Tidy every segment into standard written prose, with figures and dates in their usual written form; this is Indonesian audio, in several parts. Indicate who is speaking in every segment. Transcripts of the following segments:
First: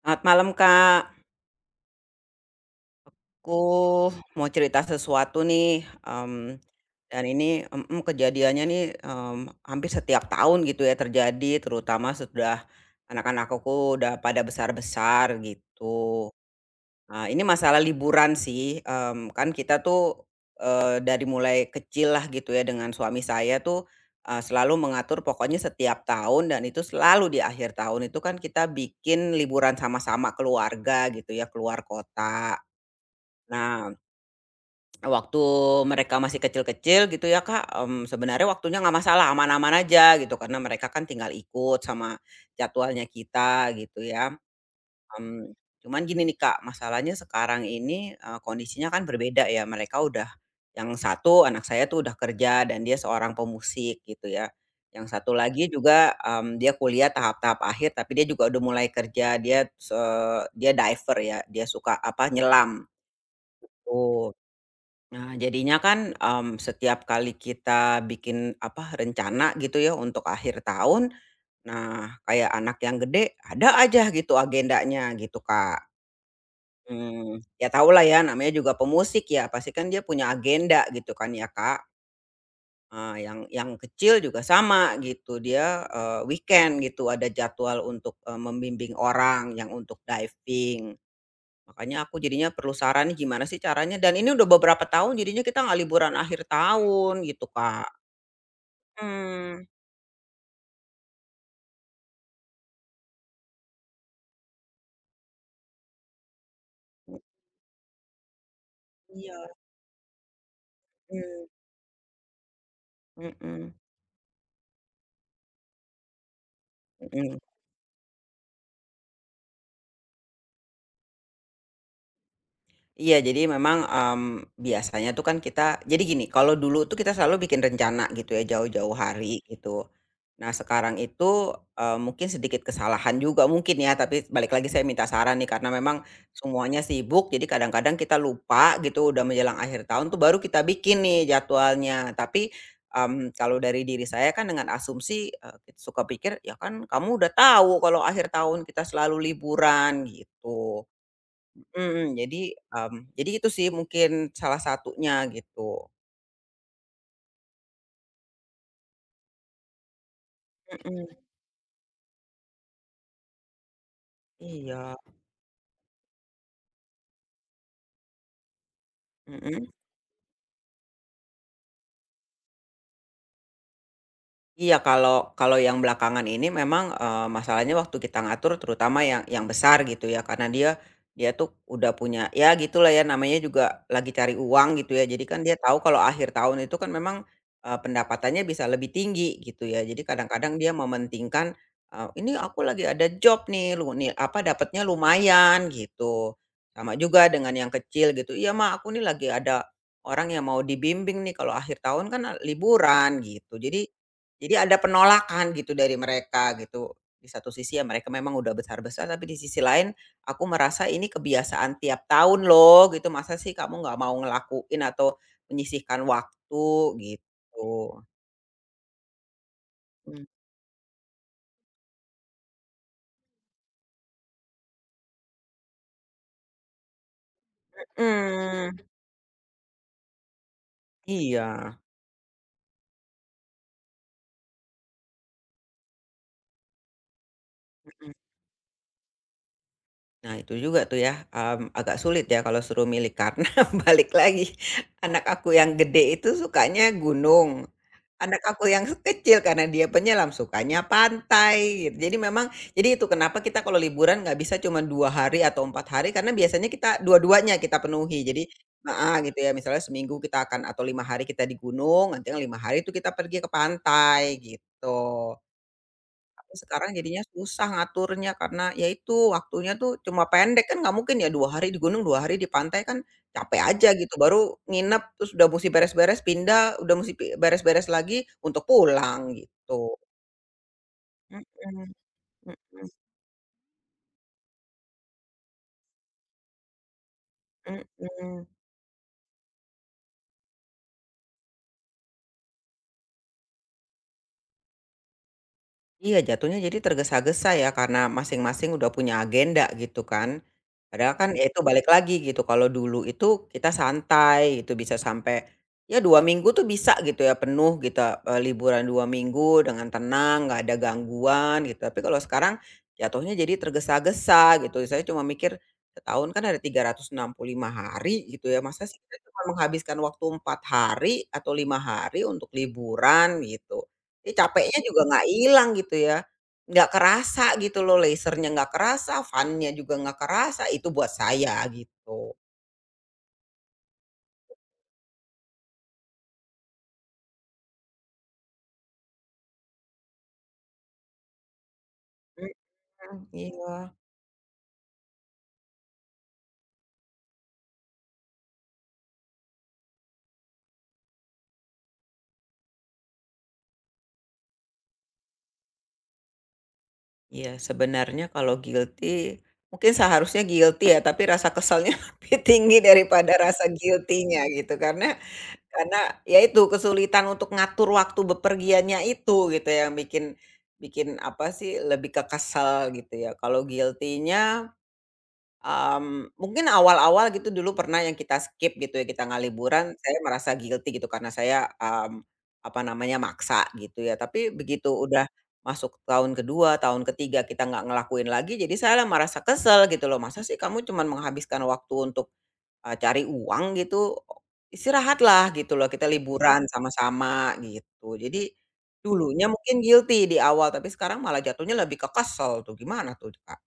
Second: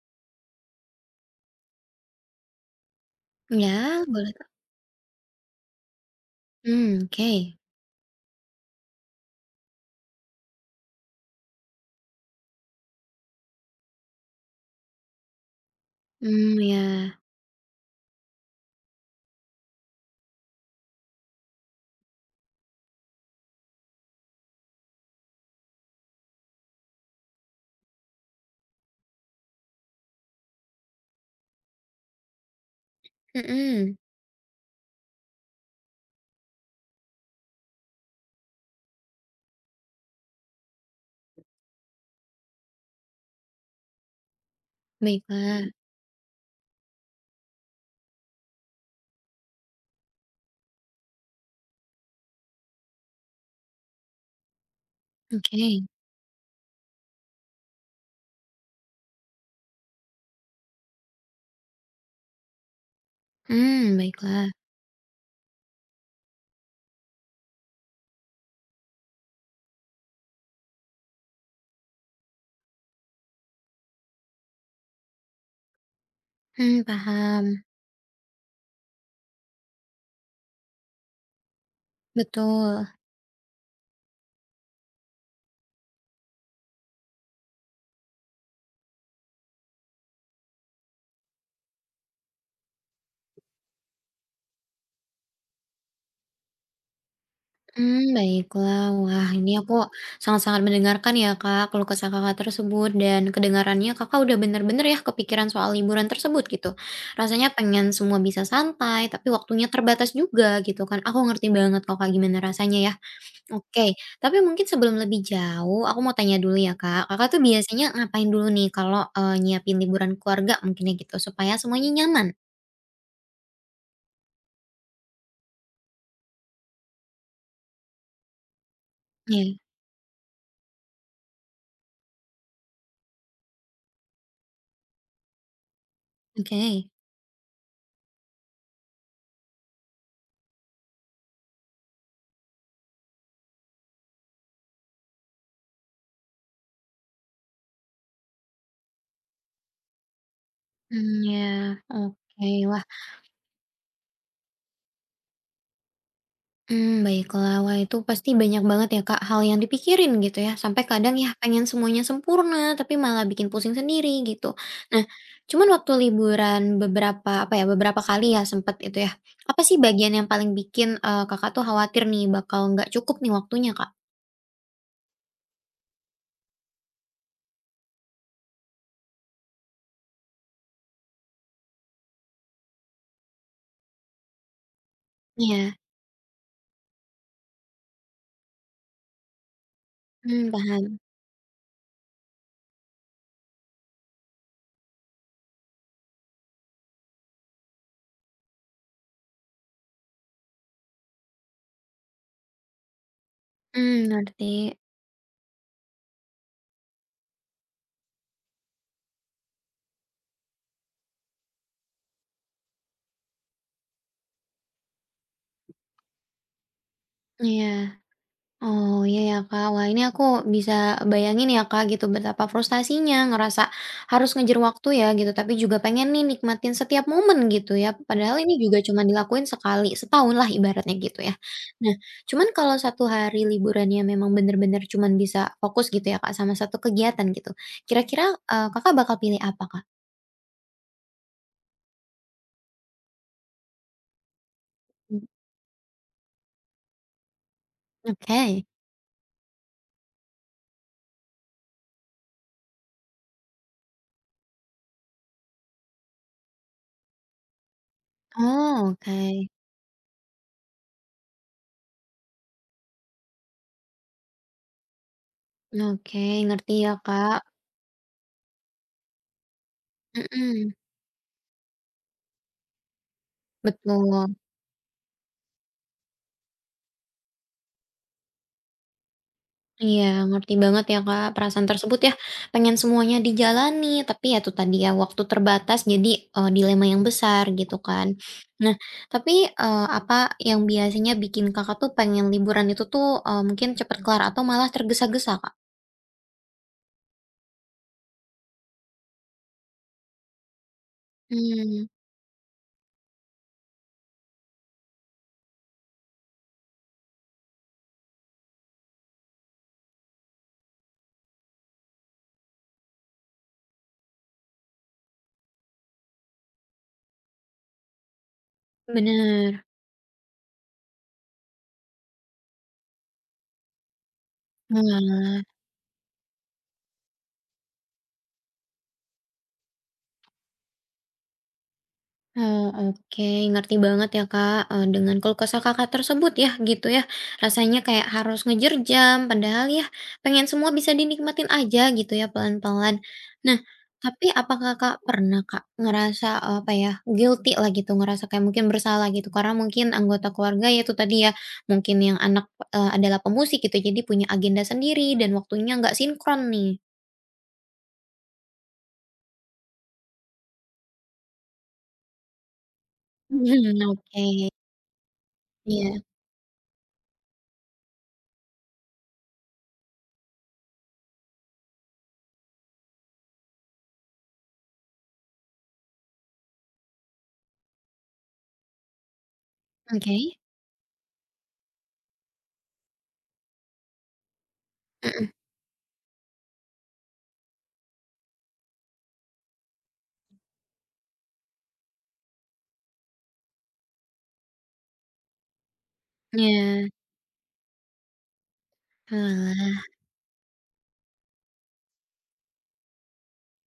Speaker 1: Selamat malam, Kak.
Speaker 2: Ya,
Speaker 1: Aku
Speaker 2: boleh Kak.
Speaker 1: mau cerita sesuatu nih, mmm, dan
Speaker 2: Oke.
Speaker 1: ini kejadiannya nih, hampir setiap tahun gitu ya terjadi, terutama sesudah anak-anak aku udah pada besar-besar gitu.
Speaker 2: Ya.
Speaker 1: Nah, ini masalah liburan sih, kan kita tuh, dari mulai kecil lah gitu ya dengan suami saya tuh, selalu mengatur pokoknya setiap tahun dan itu selalu di akhir tahun itu kan kita bikin liburan sama-sama keluarga gitu ya, keluar kota. Nah,
Speaker 2: Mhm,
Speaker 1: waktu mereka masih kecil-kecil gitu ya Kak, sebenarnya waktunya nggak masalah, aman-aman aja gitu, karena mereka kan tinggal ikut sama jadwalnya kita gitu ya. Mmm,
Speaker 2: baiklah.
Speaker 1: cuman gini nih Kak, masalahnya sekarang ini, kondisinya kan berbeda ya, mereka udah yang satu anak saya tuh udah kerja dan dia seorang pemusik gitu ya. Yang satu lagi
Speaker 2: Oke.
Speaker 1: juga, dia kuliah tahap-tahap akhir tapi dia juga udah mulai kerja, dia diver ya, dia suka, apa, nyelam, tuh.
Speaker 2: Baiklah.
Speaker 1: Nah, jadinya kan, setiap kali kita bikin, apa, rencana gitu ya untuk akhir tahun, nah, kayak anak yang gede, ada aja gitu agendanya gitu, Kak.
Speaker 2: Paham.
Speaker 1: Ya tau lah ya namanya juga pemusik ya, pasti kan dia punya agenda gitu kan ya, Kak.
Speaker 2: Betul.
Speaker 1: Yang kecil juga sama gitu, dia, weekend gitu, ada jadwal untuk, membimbing orang yang untuk diving. Makanya aku jadinya perlu saran nih gimana sih caranya dan ini udah beberapa tahun jadinya kita nggak liburan akhir tahun gitu, Kak.
Speaker 2: Baiklah. Wah, ini
Speaker 1: Mmm.
Speaker 2: aku sangat-sangat mendengarkan ya Kak, keluh kesah Kakak tersebut dan kedengarannya Kakak udah bener-bener ya kepikiran soal liburan tersebut gitu.
Speaker 1: Mmm,
Speaker 2: Rasanya pengen semua bisa santai, tapi
Speaker 1: iya,
Speaker 2: waktunya terbatas juga gitu kan. Aku ngerti
Speaker 1: mhm,
Speaker 2: banget kok Kak gimana rasanya ya.
Speaker 1: mhm,
Speaker 2: Oke, tapi mungkin sebelum lebih jauh, aku mau tanya dulu ya Kak, Kakak
Speaker 1: mhm.
Speaker 2: tuh biasanya ngapain dulu nih kalau, nyiapin liburan keluarga mungkin ya gitu, supaya semuanya nyaman?
Speaker 1: Iya, jadi memang, biasanya tuh kan kita jadi gini, kalau dulu tuh kita selalu bikin rencana gitu ya, jauh-jauh hari
Speaker 2: Iya,
Speaker 1: gitu. Nah, sekarang itu, mungkin sedikit kesalahan juga mungkin ya, tapi balik lagi saya minta saran nih, karena memang semuanya
Speaker 2: oke.
Speaker 1: sibuk, jadi kadang-kadang kita lupa gitu, udah menjelang akhir tahun tuh baru kita bikin nih jadwalnya. Tapi, kalau dari diri saya kan dengan asumsi, suka pikir, "Ya kan kamu udah tahu kalau akhir tahun kita selalu liburan," gitu.
Speaker 2: Ya,
Speaker 1: Mhm, jadi,
Speaker 2: oke. Wah,
Speaker 1: mmm, jadi itu sih mungkin salah satunya gitu.
Speaker 2: hmm, baiklah. Wah itu pasti banyak banget ya Kak hal yang dipikirin gitu ya, sampai
Speaker 1: Mhm,
Speaker 2: kadang ya pengen semuanya sempurna, tapi malah bikin pusing sendiri gitu.
Speaker 1: iya,
Speaker 2: Nah, cuman waktu liburan beberapa apa ya, beberapa kali ya sempet itu ya, apa
Speaker 1: mhm.
Speaker 2: sih bagian yang paling bikin, Kakak tuh khawatir nih bakal nggak cukup nih waktunya, Kak?
Speaker 1: Iya, kalau kalau yang belakangan ini memang, masalahnya waktu kita ngatur terutama yang besar gitu ya, karena dia dia tuh udah punya ya gitulah ya namanya juga lagi cari uang gitu ya, jadi kan dia
Speaker 2: Iya,
Speaker 1: tahu kalau akhir tahun itu kan memang, pendapatannya bisa lebih tinggi gitu ya. Jadi kadang-kadang dia
Speaker 2: paham,
Speaker 1: mementingkan, "Ini aku lagi ada job nih, lu nih apa, dapatnya lumayan," gitu. Sama juga dengan yang kecil gitu, "Iya, mak aku nih lagi ada orang yang mau dibimbing nih kalau akhir tahun kan liburan," gitu. Jadi
Speaker 2: ngerti,
Speaker 1: jadi ada penolakan gitu dari mereka gitu. Di satu sisi ya mereka memang udah besar-besar, tapi di sisi lain aku merasa ini kebiasaan tiap tahun loh gitu, masa sih kamu nggak mau ngelakuin atau menyisihkan waktu gitu.
Speaker 2: iya, oh, iya ya, Kak, wah, ini aku bisa bayangin ya, Kak, gitu betapa frustasinya ngerasa harus ngejar waktu ya gitu, tapi juga pengen nih nikmatin setiap momen gitu ya, padahal ini
Speaker 1: Mhm,
Speaker 2: juga cuma dilakuin sekali setahun lah ibaratnya gitu ya.
Speaker 1: iya,
Speaker 2: Nah, cuman kalau satu hari liburannya memang bener-bener cuman bisa fokus gitu ya, Kak, sama satu kegiatan gitu,
Speaker 1: mhm.
Speaker 2: kira-kira, Kakak bakal pilih apa, Kak?
Speaker 1: Nah itu juga tuh ya, agak sulit ya kalau suruh milih karena balik lagi, anak
Speaker 2: Mmm,
Speaker 1: aku yang gede itu sukanya gunung, anak
Speaker 2: oke,
Speaker 1: aku yang kecil karena dia penyelam sukanya pantai gitu. Jadi memang, itu kenapa kita kalau liburan nggak bisa cuma 2 hari atau 4 hari karena biasanya kita dua-duanya kita penuhi. Jadi
Speaker 2: oh,
Speaker 1: heeh,
Speaker 2: oke,
Speaker 1: gitu ya misalnya seminggu kita akan atau 5 hari kita di gunung, nanti yang 5 hari itu kita pergi ke pantai gitu.
Speaker 2: oke, ngerti
Speaker 1: Sekarang
Speaker 2: ya,
Speaker 1: jadinya
Speaker 2: Kak.
Speaker 1: susah ngaturnya karena ya itu waktunya tuh cuma pendek
Speaker 2: Mhm,
Speaker 1: kan nggak mungkin ya 2 hari di gunung, 2 hari di pantai kan capek aja gitu
Speaker 2: betul.
Speaker 1: baru nginep terus udah mesti beres-beres pindah, udah mesti beres-beres lagi untuk pulang gitu.
Speaker 2: Iya, ngerti banget ya, Kak,
Speaker 1: Mhm,
Speaker 2: perasaan tersebut ya. Pengen semuanya dijalani, tapi ya itu tadi ya, waktu terbatas jadi, dilema yang besar gitu
Speaker 1: mhm,
Speaker 2: kan.
Speaker 1: mhm.
Speaker 2: Nah, tapi, apa yang biasanya bikin Kakak tuh pengen liburan itu tuh, mungkin cepet kelar atau malah tergesa-gesa, Kak?
Speaker 1: Iya, jatuhnya jadi tergesa-gesa ya, karena masing-masing udah punya agenda gitu kan. Padahal kan ya itu
Speaker 2: Hmm,
Speaker 1: balik lagi gitu, kalau dulu itu kita santai gitu, bisa sampai ya 2 minggu tuh bisa gitu ya, penuh gitu, liburan 2 minggu dengan tenang, nggak ada gangguan gitu. Tapi kalau sekarang jatuhnya jadi tergesa-gesa gitu, saya cuma mikir setahun kan ada 365 hari gitu ya, masa sih kita cuma
Speaker 2: bener.
Speaker 1: menghabiskan waktu 4 hari atau 5 hari untuk liburan gitu. Jadi capeknya juga nggak
Speaker 2: Wah.
Speaker 1: hilang gitu ya, nggak kerasa gitu loh, lasernya nggak kerasa, fun-nya juga nggak kerasa, itu buat saya gitu.
Speaker 2: Oke, ngerti banget ya, Kak, dengan keluh kesah Kakak tersebut ya, gitu ya. Rasanya kayak harus ngejar jam, padahal ya pengen semua bisa dinikmatin aja gitu ya, pelan-pelan.
Speaker 1: Mhm,
Speaker 2: Nah,
Speaker 1: iya.
Speaker 2: tapi apakah Kakak pernah, Kak, ngerasa, apa ya, guilty lah gitu, ngerasa kayak mungkin bersalah gitu, karena mungkin anggota keluarga ya itu tadi ya, mungkin yang anak, adalah pemusik gitu, jadi punya agenda sendiri dan waktunya nggak sinkron nih?
Speaker 1: Iya, sebenarnya kalau guilty, mungkin seharusnya guilty ya, tapi rasa kesalnya lebih tinggi daripada rasa
Speaker 2: Oke.
Speaker 1: guilty-nya gitu. Karena
Speaker 2: Iya,
Speaker 1: karena ya itu, kesulitan untuk ngatur waktu bepergiannya itu gitu ya, yang bikin bikin apa sih, lebih ke kesel gitu ya. Kalau guilty-nya, mungkin awal-awal gitu dulu pernah yang kita skip gitu ya, kita nggak liburan,
Speaker 2: oke.
Speaker 1: saya merasa guilty gitu karena saya, mmm, apa namanya, maksa gitu ya. Tapi begitu udah
Speaker 2: Mhm,
Speaker 1: masuk tahun kedua tahun ketiga kita nggak ngelakuin lagi, jadi saya lah merasa kesel gitu loh, "Masa sih kamu cuman menghabiskan waktu untuk, cari uang gitu? Istirahatlah," gitu loh, "kita liburan
Speaker 2: iya,
Speaker 1: sama-sama," gitu. Jadi dulunya mungkin
Speaker 2: oalah.
Speaker 1: guilty di awal, tapi sekarang malah jatuhnya lebih ke kesel tuh, gimana tuh, Kak?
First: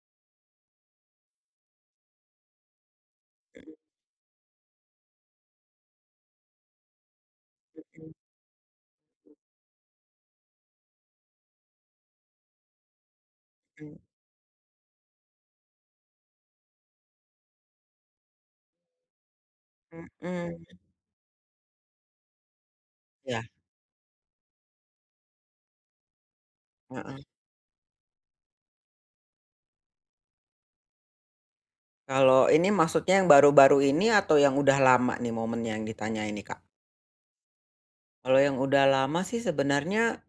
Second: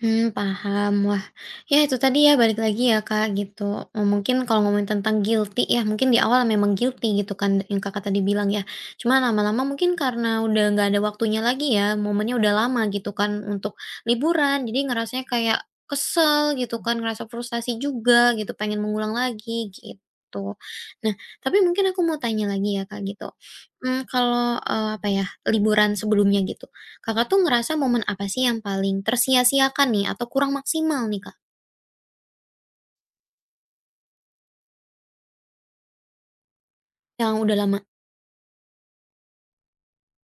Speaker 2: Hmm, paham. Wah, ya itu tadi ya balik lagi ya Kak gitu, mungkin kalau ngomongin tentang guilty ya mungkin di awal memang guilty gitu kan yang Kakak
Speaker 1: Mhm,
Speaker 2: tadi bilang ya. Cuman lama-lama mungkin karena udah nggak ada waktunya lagi ya, momennya udah lama gitu kan untuk
Speaker 1: mhm,
Speaker 2: liburan, jadi ngerasanya kayak kesel gitu kan, ngerasa frustasi juga gitu, pengen mengulang lagi
Speaker 1: mhm,
Speaker 2: gitu.
Speaker 1: mhm.
Speaker 2: Nah, tapi mungkin aku mau tanya lagi ya Kak gitu,
Speaker 1: Iya,
Speaker 2: hmm kalau, apa ya, liburan sebelumnya gitu,
Speaker 1: heeh.
Speaker 2: Kakak tuh ngerasa momen apa sih yang paling tersia-siakan nih atau kurang maksimal nih, Kak,
Speaker 1: Kalau ini maksudnya yang baru-baru ini atau yang udah lama nih momennya yang ditanya ini, Kak?
Speaker 2: yang udah lama?
Speaker 1: Kalau yang udah lama sih sebenarnya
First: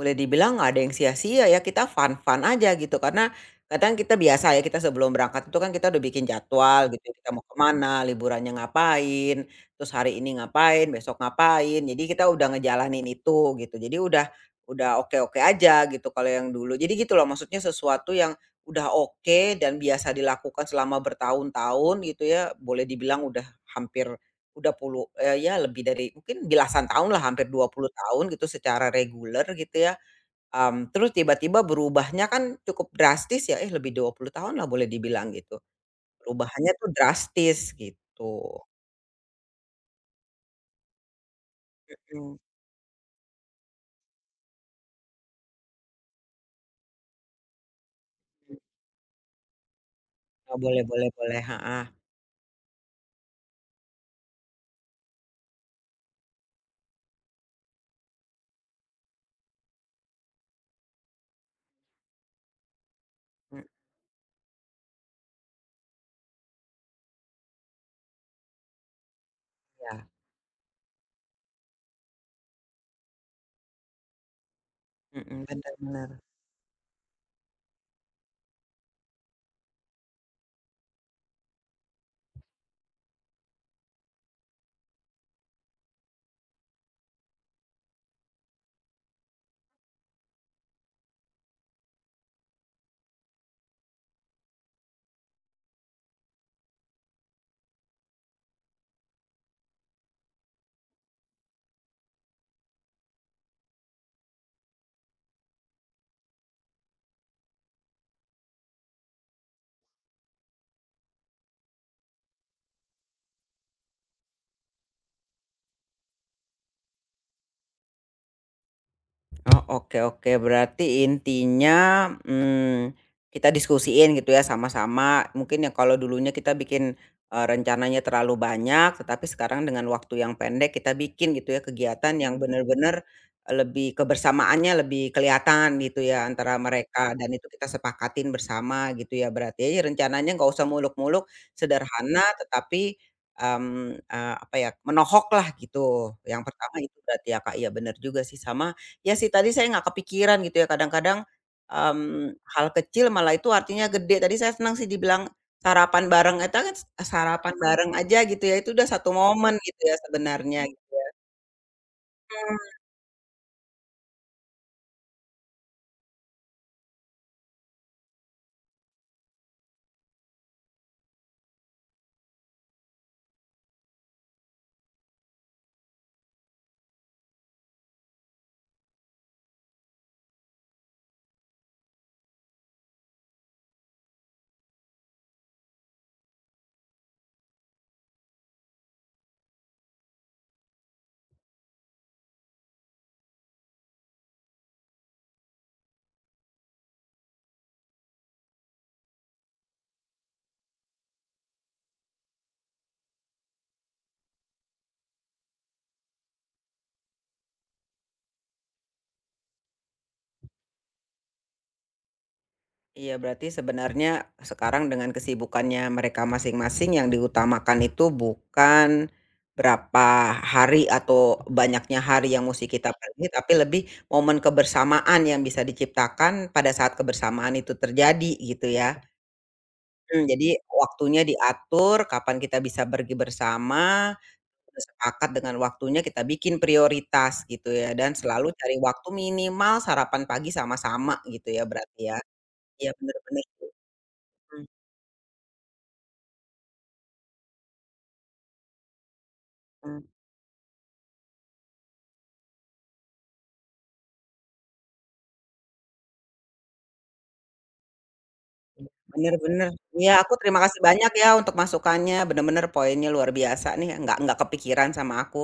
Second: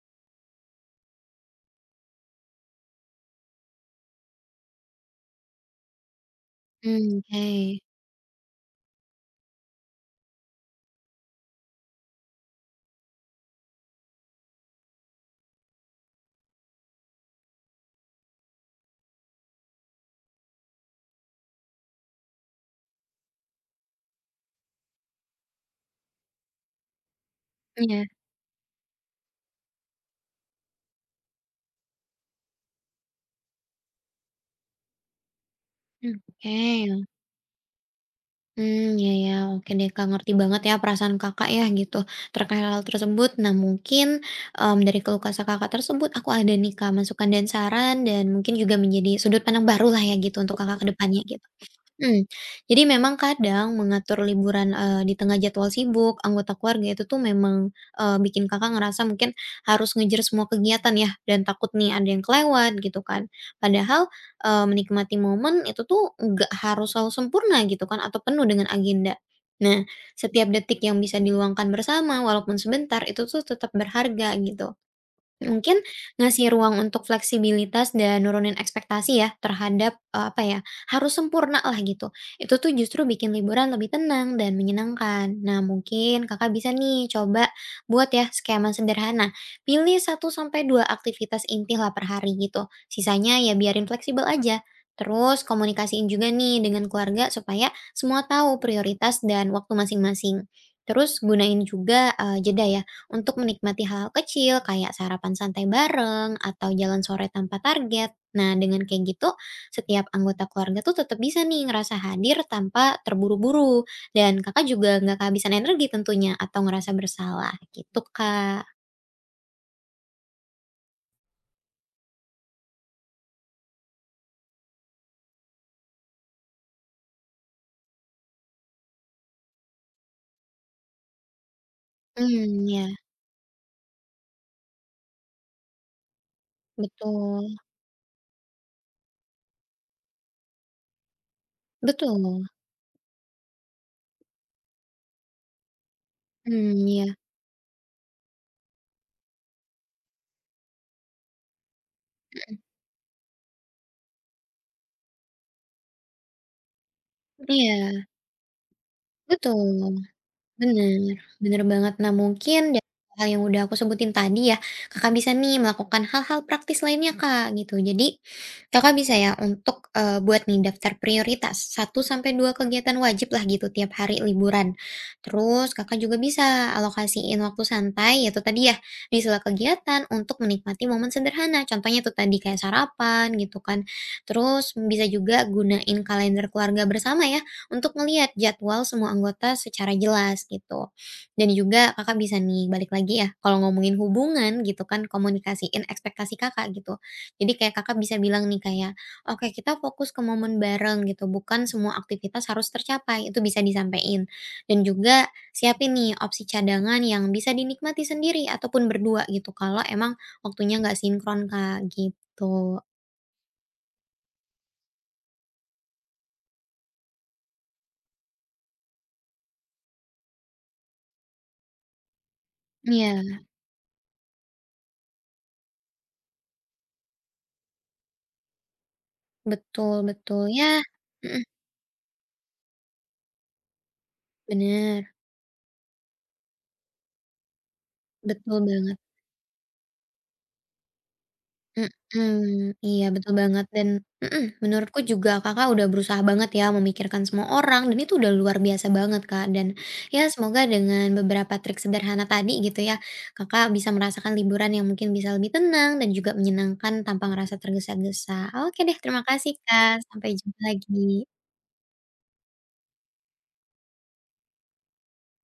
Speaker 1: boleh dibilang nggak ada yang sia-sia ya, kita fun-fun aja gitu, karena kadang kita biasa ya, kita sebelum berangkat itu kan kita udah bikin jadwal gitu, kita
Speaker 2: Oke.
Speaker 1: mau kemana liburannya ngapain, terus hari ini ngapain, besok ngapain, jadi kita udah ngejalanin itu gitu. Jadi udah oke-oke aja gitu kalau yang dulu. Jadi gitu loh, maksudnya sesuatu yang udah oke dan biasa dilakukan selama bertahun-tahun gitu ya, boleh dibilang udah hampir ya lebih dari mungkin belasan tahun lah, hampir dua puluh
Speaker 2: Iya,
Speaker 1: tahun gitu secara reguler gitu ya. Terus tiba-tiba berubahnya kan cukup drastis ya, eh, lebih 20 tahun lah boleh dibilang gitu.
Speaker 2: oke.
Speaker 1: Perubahannya tuh drastis gitu.
Speaker 2: Hmm, ya ya, oke deh, Kak, ngerti banget ya perasaan Kakak ya gitu
Speaker 1: Mhm.
Speaker 2: terkait hal tersebut. Nah mungkin, dari keluh kesah Kakak tersebut aku ada nih, Kak, masukan dan saran dan mungkin juga menjadi sudut pandang barulah ya gitu untuk
Speaker 1: Oh,
Speaker 2: Kakak
Speaker 1: boleh
Speaker 2: ke
Speaker 1: boleh
Speaker 2: depannya git.
Speaker 1: boleh, heeh.
Speaker 2: Mhm, jadi memang kadang mengatur liburan, di tengah jadwal sibuk anggota keluarga itu tuh memang, bikin Kakak ngerasa mungkin harus ngejar semua kegiatan ya dan takut nih ada yang kelewat gitu kan.
Speaker 1: Mhm,
Speaker 2: Padahal, menikmati momen itu tuh nggak harus selalu sempurna gitu kan atau penuh dengan agenda. Nah,
Speaker 1: iya,
Speaker 2: setiap detik yang bisa diluangkan bersama walaupun sebentar itu tuh tetap berharga gitu.
Speaker 1: mhm, bener
Speaker 2: Mungkin
Speaker 1: bener.
Speaker 2: ngasih ruang untuk fleksibilitas dan nurunin ekspektasi ya terhadap, apa ya, harus sempurna lah gitu. Itu tuh justru bikin liburan lebih tenang dan menyenangkan. Nah, mungkin Kakak bisa nih coba buat ya skema sederhana. Pilih satu sampai 2 aktivitas inti lah per hari gitu, sisanya ya biarin fleksibel aja. Terus komunikasiin juga nih dengan keluarga supaya semua tahu prioritas dan waktu masing-masing. Terus gunain juga, jeda ya untuk menikmati hal-hal kecil kayak sarapan santai bareng atau jalan sore tanpa target. Nah, dengan kayak gitu, setiap anggota keluarga tuh tetap bisa nih ngerasa hadir tanpa terburu-buru. Dan kakak juga nggak kehabisan energi tentunya atau ngerasa bersalah gitu, Kak.
Speaker 1: Oh, oke oke. Berarti intinya, kita diskusiin gitu ya sama-sama. Mungkin yang kalau dulunya kita bikin, rencananya terlalu banyak, tetapi sekarang dengan waktu yang pendek kita bikin gitu ya kegiatan yang
Speaker 2: Hmm ya,
Speaker 1: benar-benar lebih kebersamaannya lebih kelihatan gitu ya antara mereka dan itu
Speaker 2: betul.
Speaker 1: kita sepakatin bersama gitu ya berarti. Jadi rencananya nggak usah muluk-muluk, sederhana
Speaker 2: Betul.
Speaker 1: tetapi, apa ya, menohok lah gitu. Yang pertama
Speaker 2: Hmm
Speaker 1: itu
Speaker 2: ya,
Speaker 1: berarti ya, Kak, iya benar juga sih. Sama ya sih tadi saya nggak kepikiran gitu ya kadang-kadang, mmm,
Speaker 2: mhm,
Speaker 1: hal kecil malah itu artinya gede. Tadi saya senang sih dibilang sarapan bareng, eta kan sarapan bareng
Speaker 2: iya,
Speaker 1: aja gitu ya, itu udah satu momen gitu ya
Speaker 2: betul.
Speaker 1: sebenarnya.
Speaker 2: Bener, bener banget. Nah mungkin
Speaker 1: Mhm.
Speaker 2: dari hal yang udah aku sebutin tadi ya, Kakak bisa nih melakukan hal-hal praktis lainnya Kak, gitu. Jadi, Kakak bisa ya untuk, buat nih daftar prioritas satu sampai 2 kegiatan wajib lah gitu tiap hari liburan. Terus Kakak juga bisa alokasiin waktu santai, yaitu tadi ya, di sela kegiatan untuk menikmati momen sederhana. Contohnya tuh tadi kayak sarapan gitu kan. Terus bisa juga gunain kalender keluarga bersama ya untuk ngelihat jadwal semua anggota secara jelas gitu. Dan juga Kakak bisa nih balik lagi ya kalau ngomongin hubungan gitu kan komunikasiin ekspektasi Kakak gitu. Jadi kayak Kakak bisa bilang nih kayak, "Oke kita fokus ke momen bareng gitu bukan semua aktivitas harus tercapai." Itu bisa disampaikan. Dan juga siapin nih opsi cadangan yang bisa dinikmati sendiri ataupun berdua gitu kalau emang waktunya nggak sinkron Kak gitu.
Speaker 1: Iya berarti sebenarnya sekarang dengan kesibukannya mereka masing-masing yang diutamakan itu bukan berapa hari atau banyaknya hari yang mesti kita pergi,
Speaker 2: Iya,
Speaker 1: tapi lebih momen kebersamaan yang bisa diciptakan pada saat kebersamaan itu terjadi gitu ya?
Speaker 2: betul
Speaker 1: Mhm,
Speaker 2: betul.
Speaker 1: jadi
Speaker 2: Ya
Speaker 1: waktunya
Speaker 2: mhm,
Speaker 1: diatur, kapan kita bisa pergi bersama, terus
Speaker 2: bener,
Speaker 1: sepakat dengan waktunya kita bikin prioritas gitu ya, dan selalu
Speaker 2: betul
Speaker 1: cari
Speaker 2: banget.
Speaker 1: waktu minimal sarapan pagi sama-sama gitu ya berarti ya?
Speaker 2: Mhm,
Speaker 1: Iya
Speaker 2: iya
Speaker 1: bener
Speaker 2: betul
Speaker 1: bener,
Speaker 2: banget dan mhm,
Speaker 1: mhm
Speaker 2: menurutku juga Kakak udah berusaha banget ya memikirkan semua orang dan itu udah luar biasa banget Kak dan
Speaker 1: mhm,
Speaker 2: ya semoga dengan beberapa trik sederhana tadi gitu ya, Kakak bisa merasakan liburan yang mungkin bisa lebih tenang dan juga menyenangkan tanpa ngerasa tergesa-gesa. Oke
Speaker 1: iya,
Speaker 2: deh terima
Speaker 1: bener
Speaker 2: kasih
Speaker 1: bener.
Speaker 2: Kak,
Speaker 1: Iya
Speaker 2: sampai
Speaker 1: aku
Speaker 2: jumpa
Speaker 1: terima kasih banyak
Speaker 2: lagi.
Speaker 1: ya untuk masukannya, bener-bener poinnya luar biasa nih, nggak kepikiran sama aku.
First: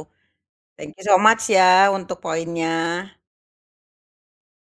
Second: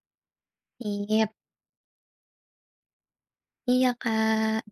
Speaker 1: Thank you so
Speaker 2: Iya
Speaker 1: much ya untuk poinnya.
Speaker 2: iya Kak.